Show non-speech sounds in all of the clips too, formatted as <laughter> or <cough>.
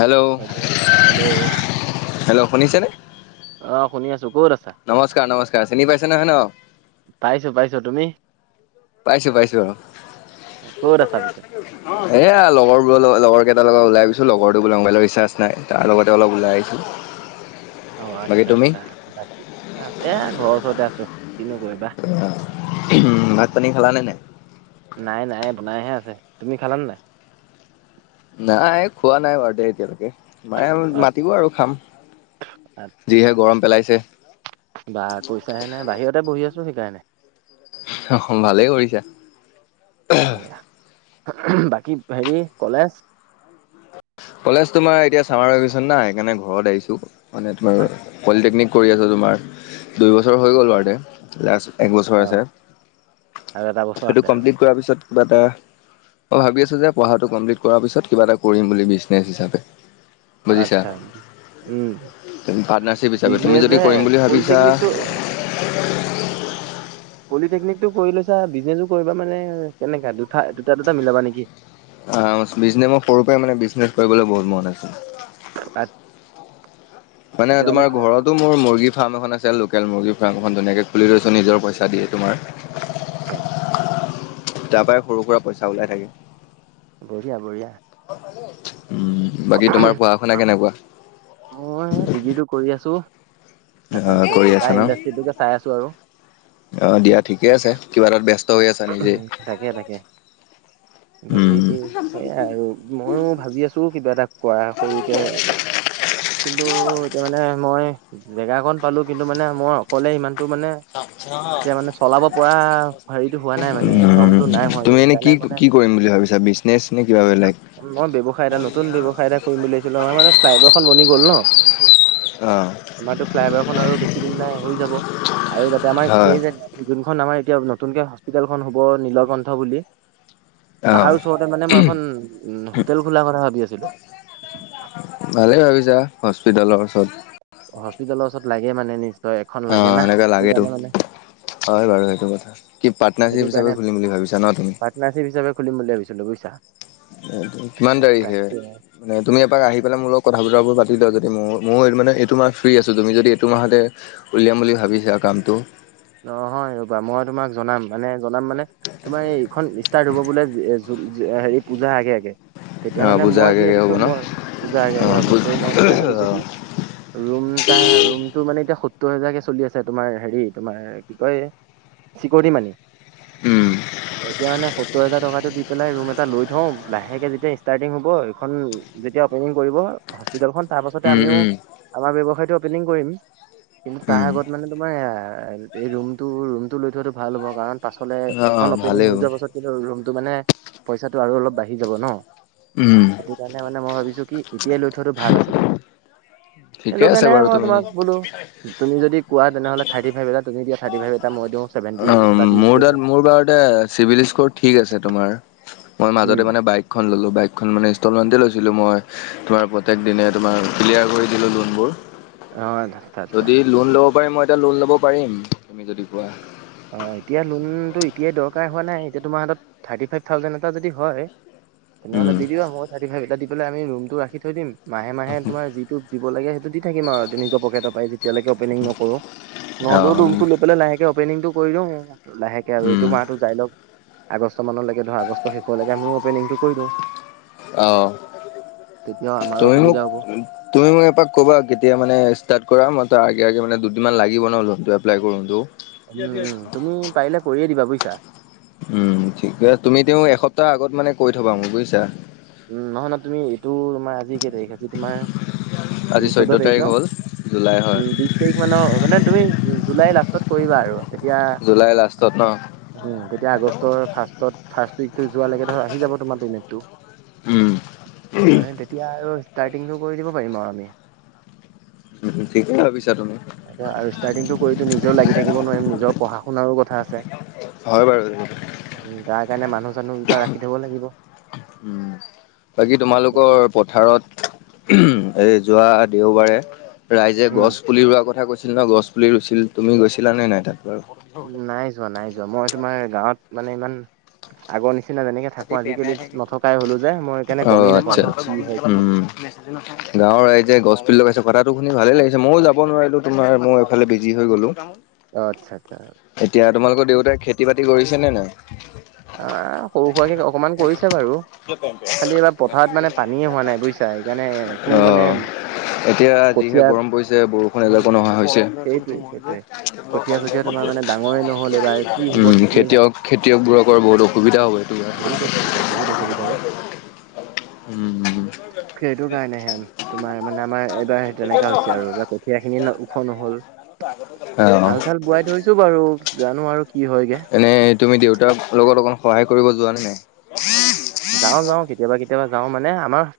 Hello hello hello hello শুনিছেনে? অ, শুনি আছোঁ। ক'ত আছা? নমস্কাৰ-নমস্কাৰ। চিনি পাইছেনে হৈ ন? পাইছো-পাইছো। তুমি? পাইছো-পাইছো অ'। ক'ত আছা পিছে এইয়া লগৰবোৰৰ লগ লগৰ কেইটাৰ লগত ওলাই আহিছো, লগৰটো বোলে মোবাইলত ৰিচ্ছাচ নাই। তাৰ লগতে অলপ ওলাই আহিছোঁ। অ' আচ্ছা-আচ্ছা, বাকী এ ঘৰৰ ওচৰতে আছো। কিনো কৰিবা। উম' ভাত পানী খালা নে নাই? নাই-নাই বনাইহে আছে। তুমি খালানে নাই? নাই, খোৱা নাই বাৰু দে এতিয়ালৈকে। মায়ে আচ্ছা মাতিব আৰু খাম। আচ্ছা যিহে গৰম পেলাইছে। বা কৈছা হে নে, বাহিৰতে বহি আছোঁ সেইকাৰণে। অ' ভালেই কৰিছা। <unintelligible> সেইয়া, বাকী হেৰি কলেজ? কলেজ তোমাৰ এতিয়া চামাৰভেশ্যন না সেইকাৰণে ঘৰত আহিছোঁ। মানে তোমাৰ আচ্ছা পলিটেকনিক কৰি আছোঁ, তোমাৰ দুইবছৰ হৈ গ'ল আৰু এতিয়া লাষ্ট। এক বছৰ আছে। আৰু এটা বছৰ সেইটো আছে আৰু কমপ্লিট কৰাৰ পিছত কিবা এটা, মই ভাবি আছোঁ যে পঢ়াটোও কমপ্লিট কৰাৰ পিছত। কিবা এটা কৰিম বুলি বিছ <unintelligible> হিচাপে আচ্ছা, উম' <unintelligible> পাৰ্টনাৰশ্বিপ হিচাপে তুমি যদি বিজনেছে কৰিম বুলি ভাবিছা পলিটেকনিকটো <inaudible> পলিটেকনিক টো কৰি লৈছা, বিজনেছো কৰিবা মানে কেনেকা দু দুটা-দুটা মিলাবা নেকি? অ, বিজনেছ মই সৰু পৰাই মানে বিজনেছ কৰিবলৈ বহুত মন আছে। আচ্ছা। মানে তোমাৰ ঘৰত ঘৰতটো মোৰ মুৰ্গী ফাৰ্ম এখন আছে। লোকেল মুৰ্গী ফাৰ্ম এখন ধুনীয়াকে খুলি লৈছোঁ, নিজৰ পইচা দিয়ে তোমাৰ। হয়। তাৰ পৰাই সৰু-সুৰা পইচা ওলাই থাকে। বঢ়িয়া-বঢ়িয়া। উম' বাকী তোমাৰ পঢ়া-শুনা কেনেকুৱা? মই এয়া ডিগ্ৰীটো কৰি আছোঁ। অ' কৰি আছা ন, চাই আছো আৰু অ' দিয়া ঠিকে আছে। কিবা এটাত ব্যস্ত হৈ আছা নিজেই তাকে-তাকে বাকী উম সেইয়া আৰু মইয়ো ভাবি আছোঁ, কিবা এটা কৰা সৰুকে কিন্তু এতিয়া মানে মই জেগা কন পালোঁ, কিন্তু মানে মই অকলে সিমানটো মানে আচ্ছা। এতিয়া মানে চলাব পৰা হেৰিটো হোৱা নাই মানে উম' দমটো নাই হোৱাগে তুমি এনে সেইকাৰণে মানে কি-কি কৰিম বুলি ভাবিছা? বিজনেচ নে কিবা বেলেগ? মই ব্যৱসায়, এটা নতুন ব্যৱসায় এটা কৰিম বুলি ভাবিছিলোঁ, নহয় মানে ফ্লাইভাৰ খন বনি গ'ল ন অ আমাৰতো ফ্লাই অভাৰখন আৰু বেছি দিন নাই হৈ যাব। আৰু যাতে আমাৰ হয়, এই যে যোনখন আমাৰ এতিয়া নতুনকে হস্পিতেল খন হ'ব নীলকণ্ঠ বুলি অ', তাৰ ওচৰতে মানে মই এখন হোটেল খোলাৰ কথা ভাবি আছিলো। ভালেই ভাবিছা হস্পিতেলৰ ওচৰত। হস্পিিতালৰ ওচৰত লাগে মানে নিজে- অ এনেকে লাগে ত- হয় বাৰু সেইটো কথা কি পাৰ্টনাৰশ্বিপ হিচাপে খুলিম বুলি ভাবিছা ন তুমি, পাটনাৰশ্বিপ হিচাপে খুলিম বুলি ভাবিছিলো বুজিছা। কিমান তাৰিখে। তাকে মানে তুমি এবাক আহি পেলাই মোৰ লগত তুমি এবাৰ আহি পেলাই মোৰ লগত কথা বতৰাবোৰ পাতি লোৱা যদি মোৰ মোৰ মানে এইটো মাহ ফ্ৰী আছো তুমি যদি এইটো মাহতে- উলিয়াম বুলি ভাবিছো আৰু কামটো। নহয় ৰ'বা মই তোমাক জনাম মানে জনাম মানে তোমাৰ এইখন ষ্টাৰ্ট হব বোলে। হেৰি পূজা আগে আগে- তেতিয়া অ', মানে পূজাৰ মই কি আগে আগে ভাবিছো হ'ব ন? মই পূজা আগে আগে অ', হ'ব পূ ত' মই মানে ভাবিছো অ', কি? ৰুম টা ৰুমটো মানে এতিয়া সত্তৰ হাজাৰ কে চলি আছে তোমাৰ হেৰি- তোমাৰ কি কয় চিকৰতি মানি- উম, এতিয়া মানে সত্তৰ হাজাৰ টকাতটো দি- পেলাই ৰুম এটা লৈ থও লাহেকে যেতিয়া ষ্টাৰ্টিং হব এইখন যেতিয়া অপেনিং কৰিব। হস্পিতেলখন তাৰ পাছতে উম, আমিও উম, আমাৰ ব্যৱসায়টো অপেনিং কৰিম। কিন্তু তাৰ উম, আগত মানে তোমাৰ- এই ৰুমটো ৰুমটো লৈ থোৱাটো ভাল হ'ব কাৰণ পাছফালে অ', অ', এইখন অপেনিং ভালেই হৈ হ'ব যাব। তাৰপিছত কিন্তু ৰুমটো মানে পইচাটো আৰু অলপ বাঢ়ি যাব ন। উম! সেইটো কাৰণে মানে মই ভাবিছোঁ কি এতিয়াই লৈ থোৱাটো ভাল আছিলে। ঠিকে আছে সেইটোকাৰণে বাৰু মই তুমি তোমাক কলো। তুমি যদি কোৱা তেনেহ'লে থা্ৰটী ফাইভ এটা তুমি দিয়া থাৰটী ফাইভ এটা মই দিও। অ মোৰ দ মোৰ বাৰতে চিভিল স্কৰ ঠিক আছে তোমাৰ, মই উম, মাজতে মানে বাইকখন ল'লোঁ বাইকখন মানে ইনষ্টলমেণ্টেই লৈছিলোঁ মই, তোমাৰ প্ৰত্যেক দিনে তোমাৰ ক্লিয়াৰ কৰি দিলো লোনবোৰ। অ ত ত, যদি লোন ল'ব পাৰিম মই এতিয়া লোন ল'ব পাৰিম তুমি যদি কোৱা? অ এতিয়া লোনটো এতিয়াই দৰকাৰ হোৱা নাই এতিয়া তোমাৰ হাতত থাৰ্টি ফাইভ থাউজেণ্ড এটা যদি হয়। তেনেহ'লে উম। দি দিব মই থাৰটি ফাইভ এটা দি পেলাই আমি ৰুমটো ৰাখি থৈ দিম মাহে মাহে তোমাৰ যিটো- দিব লাগে সেইটো দি থাকিম আৰু নিজৰ পকেট এ পৰাইতিয়ৈকে অপেনিং নকৰোঁ নহ'লেও ৰুমটো অ' লৈ পেলাই লাহে, অপেনিংটো কৰি দিও লাহেকে আৰু উম এইটো মাহটো যাই লওক। আগষ্ট মানলৈকে ধৰ আগষ্ট শেষলৈকে আমি অপেনিংটো কৰি দিওঁ। আহ তেতিয়া আমাৰো তুমি মোক। সুবিধা হ'ব। তুমি মোক এপাক ক'বা কেতিয়া মানে ষ্টাৰ্ট কৰা মই ত আগে আগে মানে দুদিনমান লাগিব ন লোনটো এপ্লাই কৰোটো। উম উম তুমি পাৰিলে কৰিয়ে দিবা বুজিছা। উম ঠিকেছে তুমি তেওঁ এসপ্তাহৰ আগত মানে কৈ থবা মোক বুজিছা। উম নহয় ন তুমি এইটো তোমাৰ আজি কেই তাৰিখ আজি তোমাৰ উ চৈধ্য তাৰিখ ন। জলাই হয়। উম, বিশ তাৰিখ মানৰ মানে তুমি জুলাই লাষ্টত কৰিবা আৰু- জুলাই লাষ্টত। ন? উ তেতিয়া আগষ্টৰ ফাৰ্ষত ফাৰ্ষট উইকটো যোৱ লৈকে ধৰ আহি যাব তোমাৰ পমটটো। উম! হয় তেতিয়া আৰু ষ্টাৰ্টিংটো কৰি দিব পাৰিম আৰু আমি- ঠিকেই ভাবিছা তুমি <unintelligible> এতিয়া আৰু ষ্টাৰ্টিংটো কৰিতো নিজেও লাগি থাকিব নোৱাৰিম, নিজৰ পঢ়া-শুনাৰো কথা আছে। <unintelligible> হয় বাৰু <unintelligible> উম তাৰ কাৰণে মানুহ-চানুহ দুটা ৰাখি থব লাগিব। <unintelligible> উম <unintelligible> বাকী সেইটোৱে। তোমালোকৰ পথাৰত <unintelligible> এ যোৱা দেওবাৰে ৰাইজে উম, গছ পুলি ৰোৱাৰ কথা কৈছিল ন, গছ পুলি ৰুইছিল, তুমি গৈছিলা নে নাই তাত বাৰু <unintelligible> নাই যোৱা, নাই যোৱা, মই তোমাৰ গাঁৱত মানে ইমান <inaudible> আগৰ নিচিনা যেনেকে থাকো আজিকালি নথকাই হলো যে মই সেইকাৰণে অ' গমেই নাপাওঁ আচ্ছা মানে কি হয়, কি উম। নহয় <unintelligible> গাঁৱৰ ৰাইজে গছ পুলি লগাইছে, কথাটো শুনি ভালে লাগিছে। মইও যাব নোৱাৰিলো তোমাৰ মই এইফালে বিজি হৈ গলোঁ। <inaudible> অ আচ্ছা-আচ্ছা। এতিয়া তোমালোকৰ দেউতাই খেতি-বাতি কৰিছে নে নাই? আহ সৰু সোৱাকে অকমান কৰিছে বাৰু। <unintelligible> খালি এবাৰ পথাৰত মানে পানীয়ে হোৱা নাই বুজিছা সেইকাৰণে একো <unintelligible> অ। মানে এতিয়া যিহে কঠীয়া গৰম পৰিছে, বৰষুণ এজাকো নহা হৈছে। <inaudible> <unintelligible> সেইটোৱে সেইটোৱে কঠীয়া চঠীয়া তোমাৰ মানে ডাঙৰে নহ'ল এইবাৰ কি হ'ব উম ঠিকেই নাই খেতিয়ক-খেতিয়কবোৰকৰ বহুত অসুবিধা হয়। বহুত অসুবিধা, বহুত অসুবিধা অ <unintelligible> উম-উম <inaudible> সেইটো <unintelligible> কাৰণেহে এতিয়া তোমাৰ মানে আমাৰ কিয় এইবাৰ সেই অহা তেনেকা হৈছে আৰু এইবাৰ নাই কঠীয়া খিনি <inaudible> ওখ নহল আহ অঁ হাল <unintelligible> চাল বোৱাই থৈছো বাৰু, জানো আৰু <inaudible> এনেই তুমি দেউতাৰ লগত অকণ সহায় কৰিব যোৱা নে নাই? <inaudible> যাওঁ-যাওঁ কেতিয়াবা-কেতিয়াবা যাওঁ মানে আমাৰ <unintelligible>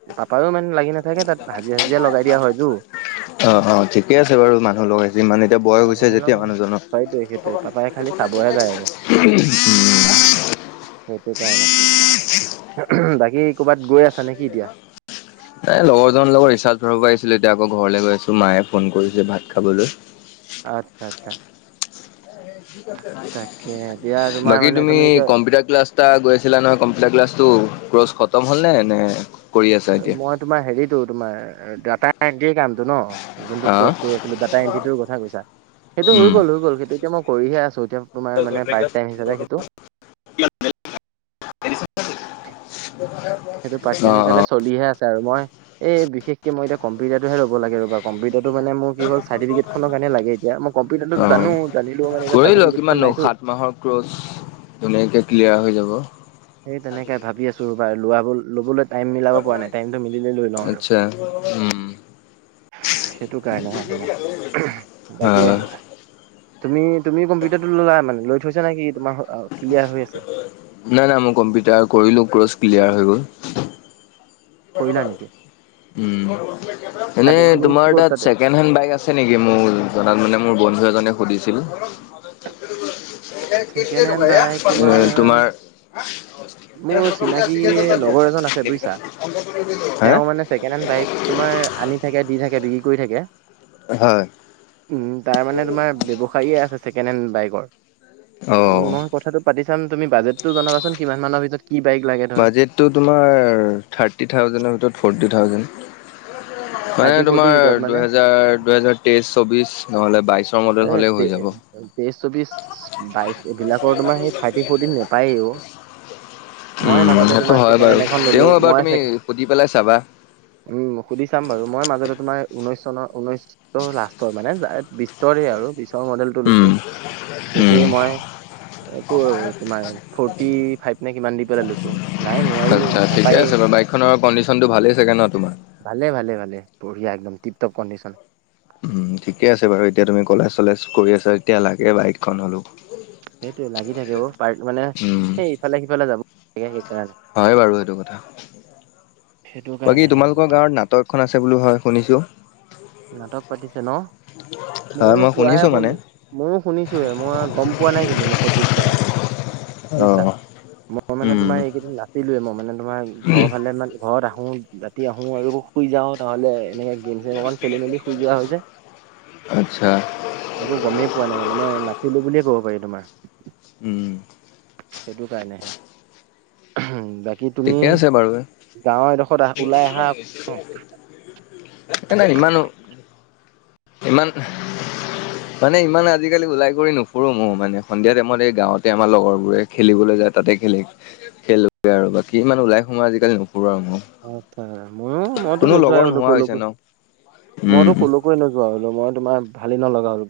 ইমান লাগি নাথাকে তাত হাজিৰা হাজিৰা লগাই দিয়া হয়তো। <unintelligible> অঁ-অঁ ঠিক। ঠিক আছে বাৰু মানুহ লগাইছে যে মানে এতিয়া বয়স হৈছে মানুহে লগ যেতিয়া মানুহজনৰ সেইটোৱে সেইটোৱে পাপাই খালি চাবহে যায় আৰু <unintelligible> <unintelligible> উম। সেইটো কাৰণে <unintelligible> <unintelligible> বাকী ক'ৰবাত গৈ আছা নেকি এতিয়া? এ লগৰজনৰ লগত ৰিচাৰ্ট ভৰাব আহিছিলোঁ, এতিয়া আকৌ ঘৰলৈ গৈ আছো। মায়ে ফোন কৰিছে ভাত খাবলৈ। <unintelligible> আচ্ছা-আচ্ছা। তাকে এতিয়া <unintelligible> তোমাৰ বাকী মানে তুমি এতিয়া কম্পিউটাৰ ক্লাছ <unintelligible> গৈ আছিলা নহয় কম্পিউটাৰ ক্লাছটো ক্ৰচ খতম হ'ল ন? নে <inaudible> এতিয়া? মই তোমাৰ হেৰিতো তোমাৰ <unintelligible> কামটো ন? যোনটো হা? কৰ্চ কৰি আছিলো ডাটা এণ্ট্ৰিটোৰ কথা কৈছা, সেইটো হৈ উম, গ'ল, হৈ গ'ল সেইটো এতিয়া মই কৰিহে আছো এতিয়া <unintelligible> পাৰ্ট টাইম হিচাপে সেইটো <unintelligible> <inaudible> <unintelligible> সেইটো পাৰ্ট টাইম অ', হিচাপে অ', চলিহে আছে আৰু মই এই বিশেষকে মই এতিয়া কম্পিউটাৰটোহে ল'ব লাগে ৰ'বা <unintelligible> কম্পিউটাৰটো মানে মোৰ কি হল চাৰ্টিফিকেটখনৰ কাৰণে লাগে এতিয়া। মই কম্পিউটাৰটো অ'। জানো জানিলেও মানে এতিয়া কৰি লোৱা চাৰ্টিফিকেটখন কিমাননো নাই। <inaudible> সাত মাহৰ ক্ৰজ ধুনীয়াকে ক্লিয়াৰ হৈ যাব। <inaudible> সেই তেনেকে ভাবি আছো ৰবা লোৱা <unintelligible> ল'বলৈ টাইম মিলাব পৰা নাই, টাইমটো মিলিলে লৈ লওঁ আৰু আচ্ছা উম <unintelligible> সেইটো কাৰণেহে মানে <unintelligible> বাকী হয় তুমি-তুমি কম্পিউটাৰটো ললা মানে, লৈ থৈছা না কি তোমাৰ <unintelligible> হৈ আছে <unintelligible> নাই-নাই মই কম্পিউটাৰ কৰিলো ক্ৰচ ক্লিয়াৰ হৈ গ'ল। কৰিলা নেকি? উম এনে তাতে তুমি তোমাৰ ক'ত তাত তাতে ছেকেণ্ড হেণ্ড বাইক আছে ছে নেকি মোক জনাত মানে মোৰ বন্ধু এজনে সুধিছিল এইটো কেই ছেকেণ্ড টকা হেণ্ড এইয়া বাইক এ তোমাৰ মোৰ চিনাকি লগৰ এজন আছে বুজিছা হে তেওঁ মানে ছেকেণ্ড হেড বাইক তোমাৰ আনি থাকে দি থাকে বিক্ৰী কৰি থাকে হয় উম তাৰ মানে তোমাৰ ব্যৱসাইয়ে আছে ছেকেণ্ড হেণ্ড বাইকৰ অ উম মই কথাটো পাতি চাম তুমি বাজেটটো জনাবাচোন কিমান মানৰ ভিতৰত কি বাইক লাগে ধৰ টো তোমাৰ থাৰ্টি থাউজেণ্ড ভিতৰত ফৰ্টি থাউজেণ্ড মানে থাৰ্টি ফৰ্টিৰ তোমাৰ ভিতৰত মানে দুহেজাৰ দুহেজাৰ তেইশ চৌবিশ নহ'লে বাইশৰ ম এ তে তেইশ চৌবিশ বাইশ এইবিলাকৰ তোমাৰ সেই থাৰ্টি ফৰ্টিত নেপাই অও মই উম, মাজতে সেইটো তোমাৰ হয় ছেকেণ্ড বাৰু হেণ্ড এখন ললো তেওঁ এবাৰ মই তুমি ছে সুধি পেলাই চাবা। উম সুধি চাম বাৰু মই মাজতে তোমাৰ ঊনৈশ চনৰ ঊনৈশৰ লাষ্টৰ মানে বিছ তৰে আৰু পিছৰ মডেলটো লৈছোঁ উম, উম। সেইটোৱে মই একো তোমাৰ ফৰ্টি ফাইভ নে কিমান দি পেলাই লৈছো নাই নোৱাৰি নাপায়েই খনৰ কণ্ডিচনটো ভালেই চাগে ন তোমাৰ ভালে ভালে ভালে বঢ়িয়া একদম টিপ টপ কণ্ডিচন উম ঠিকে আছে বাৰু এতিয়া তুমি কলেজ চলেজ কৰি আছা যেতিয়া লাগে বাইকখন হ'লো সেইটোৱে লাগি থাকিব অ পাৰ্ট মানে উম, এই ইফালে সিফালে যাব লাগে সেইকাৰণে হয় বাৰু সেইটো কথা সেইটো বাকী কাৰণেহে মানে তোমালোকৰ গাঁৱত নাম তইকখন আছে বুলো হয় শুনিছোঁ নাটক পাতিছে ন হয় ময়ো মই শোৱাহে শুনিছোঁ মানে। শুনো ময়ো শুনিছো হে মই গম পোৱা নাই কিন্তু মোক সঠিকে মানে বুইছা অ', মই মানে উম, তোমাৰ এইকেইদিন নাছিলোৱে মই মানে তোমাৰ ঘৰ ফালে মান ঘৰত আহোঁ ৰাতি আহোঁ আৰু শুই যাওঁ নহ'লে এনেকে গেম চেম অকণ খেলি মেলি শুই যোৱা হৈ যে আচ্ছা একো গমেই পোৱা নাই মানে মই নাছিলোঁ বুলিয়ে ক'ব পাৰি তোমাৰ উম সেইটো কাৰণেহে বাক কি তুমি ঠিকে আছে বাৰু গাঁৱৰ এডখৰত আহ ওলাই আহা এ নাই ইমানো ইমান মানে ইমান আজিকালি ওলাই কৰি নুফুৰো মোৰ মানে সন্ধিয়া টাইমত এই গাঁৱতে আমাৰ লগৰবোৰে খেলিবলে যায় তাতে খেলি খেলোগে আৰু বাকী ইমান ওলাই সোমাই আজিকালি নপুৰোঁ আৰু মই আচ্ছা ময়ো মইতো নোযোৱাই হলো নোহোৱা হৈছে কলৌকো ন উম মইতো কলৌ কোৱেই নোযোৱা হ'লো মই তোমাৰ ভালে নলগা হ'ল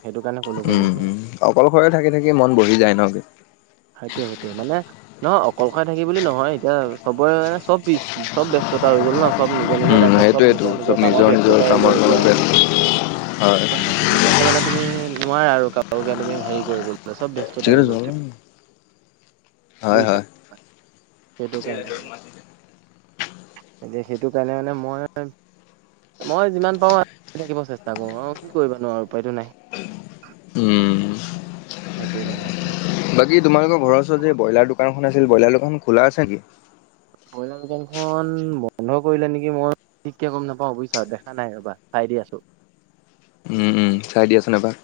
সেইটো কাৰণে কলৈকো উম নোযোৱা হ'ল উম অকলশৰে থাকি থাকি মন বহি যায় নহ সেইটোয়ে সেইটোয়ে মানে নহয় অকলশৰে থাকি বুলি নহয় এতিয়া চবৰে চব বিচ চব ব্যস্ততা হৈ গ'ল ন চব নিজৰ নিজৰ উম লাইফত, চব সেইটোয়েতো নিজৰ নিজৰ চব কামত, নিজৰ ব্যস্ততা হৈ কামৰ গ'ল এতিয়া লগত আৰু ব্যস্ত সেকাৰণে সেইটো কাৰণে মানে তুমি নোৱাৰা আৰু কাৰুকে, তুমি হেৰি কৰিব চব ব্যস্ততা হৈ গ'ল। হয় হয় বুইছা। হয় <unintelligible> এতিয়া সেইটো কাৰণে মানে মই মই যিমান পাৰো থাকিব <unintelligible> থাকিব চেষ্টা কৰো। আৰু কি কৰিবানো আৰু। উপায় টো নাই। উম সেইটোৱে মানে তোমাৰ। বাকী তোমালোকৰ ঘৰৰ ওচৰত যে ব্ৰইলাৰ দোকান এখন আছিল। ব্ৰইলাৰ দোকানখন খোলা আছে নেকি? ব্ৰইলাৰ দোকানখন বন্ধ কৰিলে নেকি মই ঠিককে গম নাপাওঁ বুজিছা দেখা নাই ৰ'বা চাই দি আছোঁ। উম উম চাই দিয়াচোন এবাৰ।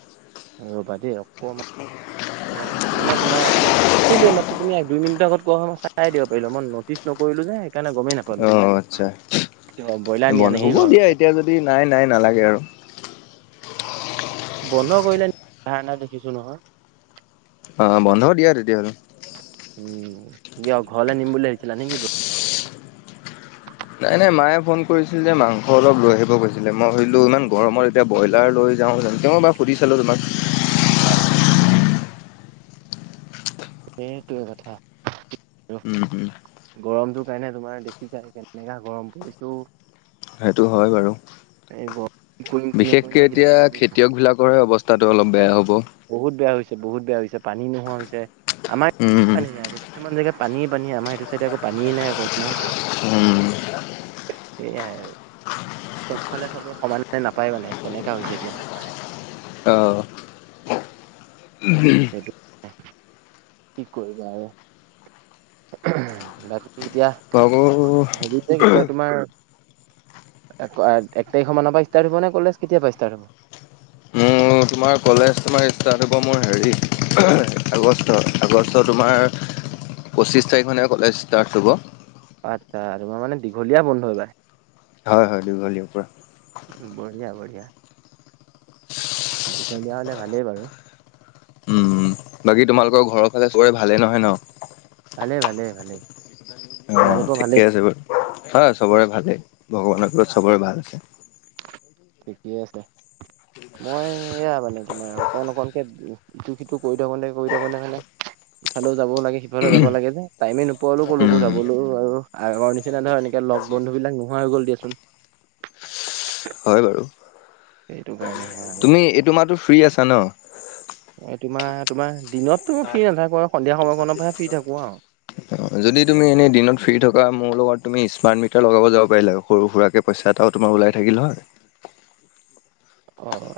ৰ'বা দেই অকমান, মই মানে তোমাৰ অকমান আছিলে মাত্ৰ তুমি এক দুই মিনিটৰ আগত কোৱা হয় মই চায়ে দিব পাৰিলো হয় মই নটিচ নকৰিলো যে সেইকাৰণে গমেই নাপালো। অ অ আচ্ছা। অ ব্ৰইলাৰ নিয়া বন্ধ নেকি হ'ব দিয়া ঘৰলে এতিয়া যদি নাই নাই নালাগে আৰু। বন্ধ কৰিলে, দেখিছোঁ নহয়। অ অ বন্ধ দিয়া তেতিয়াহ'লে। উম। কিয় ঘৰলে নিম বুলি ভাৱিছিলা নেকি? নাই নাই মায়ে ফোন কৰিছিল যে মাংস অলপ লৈ আহিব কৈছিলে। মই ভাবিলোঁ ইমান গৰমত এতিয়া ব্ৰইলাৰ লৈ যাওঁ জানো তেওঁ এবাৰ সুধি চালো তোমাক। সেইটোৱে কথা। উম উম। গৰমটো কাৰণে তোমাৰ দেখিছাই কেনেকা গৰম পৰিছে অ'। সেইটো হয় বাৰু। গৰম কৰিম কি নকৰিম বিশেষকে লাগি এতিয়া থাকে বুজিছা খেতিয়ক বিলাকৰে অৱস্থ স্হাটো অলপ বেয়া হ'ব। বহুত বেয়া হৈছে বহুত বেয়া হৈছে পানী নোহোৱা হৈছে। আমাৰ, উম হোম কিছুমান জেগাত পানীয়ে পানী, আমাৰ এইটো চাইডে আকৌ পানীয়েই নাই অকনো। উম। সেইয়াই আৰু। চবফালে চবে সমানে নাপায় মানে, তেনেকা হৈছে এতিয়া। অহ। উমহ সেইটো কি কৰিবা আৰু। উমহ বাকী এতিয়া খোৱা-বোৱা <unintelligible> এই কি কয় তোমাৰ, এক তাৰিখৰ মানৰ পৰা ষ্টাৰ্ট হ'ব নে কলেজ? কেতিয়া পৰা ষ্টাৰ্ট হ'ব? মোৰ <inaudible> তোমাৰ কলেজ তোমাৰ ষ্টাৰ্ট হ'ব মোৰ হেৰী অহহ আগষ্ট, আগষ্টত তোমাৰ পঁচিছ তাৰিখ মানে কলেজ ষ্টাৰ্ট কৰিব। অ আচ্ছা, তোমাৰ মানে দীঘলীয়া বন্ধ এইবাৰ। হয় হয় দীঘলীয়া পোৰা। বঢ়িয়া বঢ়িয়া। দীঘলীয়া হ'লে ভালেই বাৰু। উম বাকী তোমালোকৰ ঘৰৰ ফালে চবৰে ভালে নহয় ন? ভালে ভালে ভালে। অ, ঠিকে আছে বাৰু। হয় চবৰে ভালেই। ভগৱানৰ কৃপাত চবৰে ভাল আছে। ঠিকে আছে। মই এয়া মানে তোমাৰ অকণ অকণকে ইটো সিটো কৰি থাকোতে কৰি থাকোতে মানে ইফালেও যাব লাগে যাব লাগে যে, টাইমে নোপোৱা হ'লো কলৈকো উম, যাব গ'লো বাৰু আগৰ নিচিনা ধৰা এনেকে লগ বন্ধু বিলাক নোহোৱা হৈ গ'ল দিয়াচোন। হয় বাৰু। এইটো কাৰণে। তুমি এইটোমাহতো ফ্ৰী আছা ন। তোমাৰ তোমাৰ দিনততো মই ফ্ৰী নাথাকোঁ আৰু সন্ধিয়া সময়কনৰ পৰাহে ফ্ৰী থাকোঁ আৰু অ', যদি তুমি এনেই দিনত ফ্ৰী থকা মোৰ লগত তুমি স্মাৰ্ট মিটাৰ লগাব যাব পাৰিলা সৰু সুৰাকে। পইচা এটাও ওলাই থাকিল হয়। অ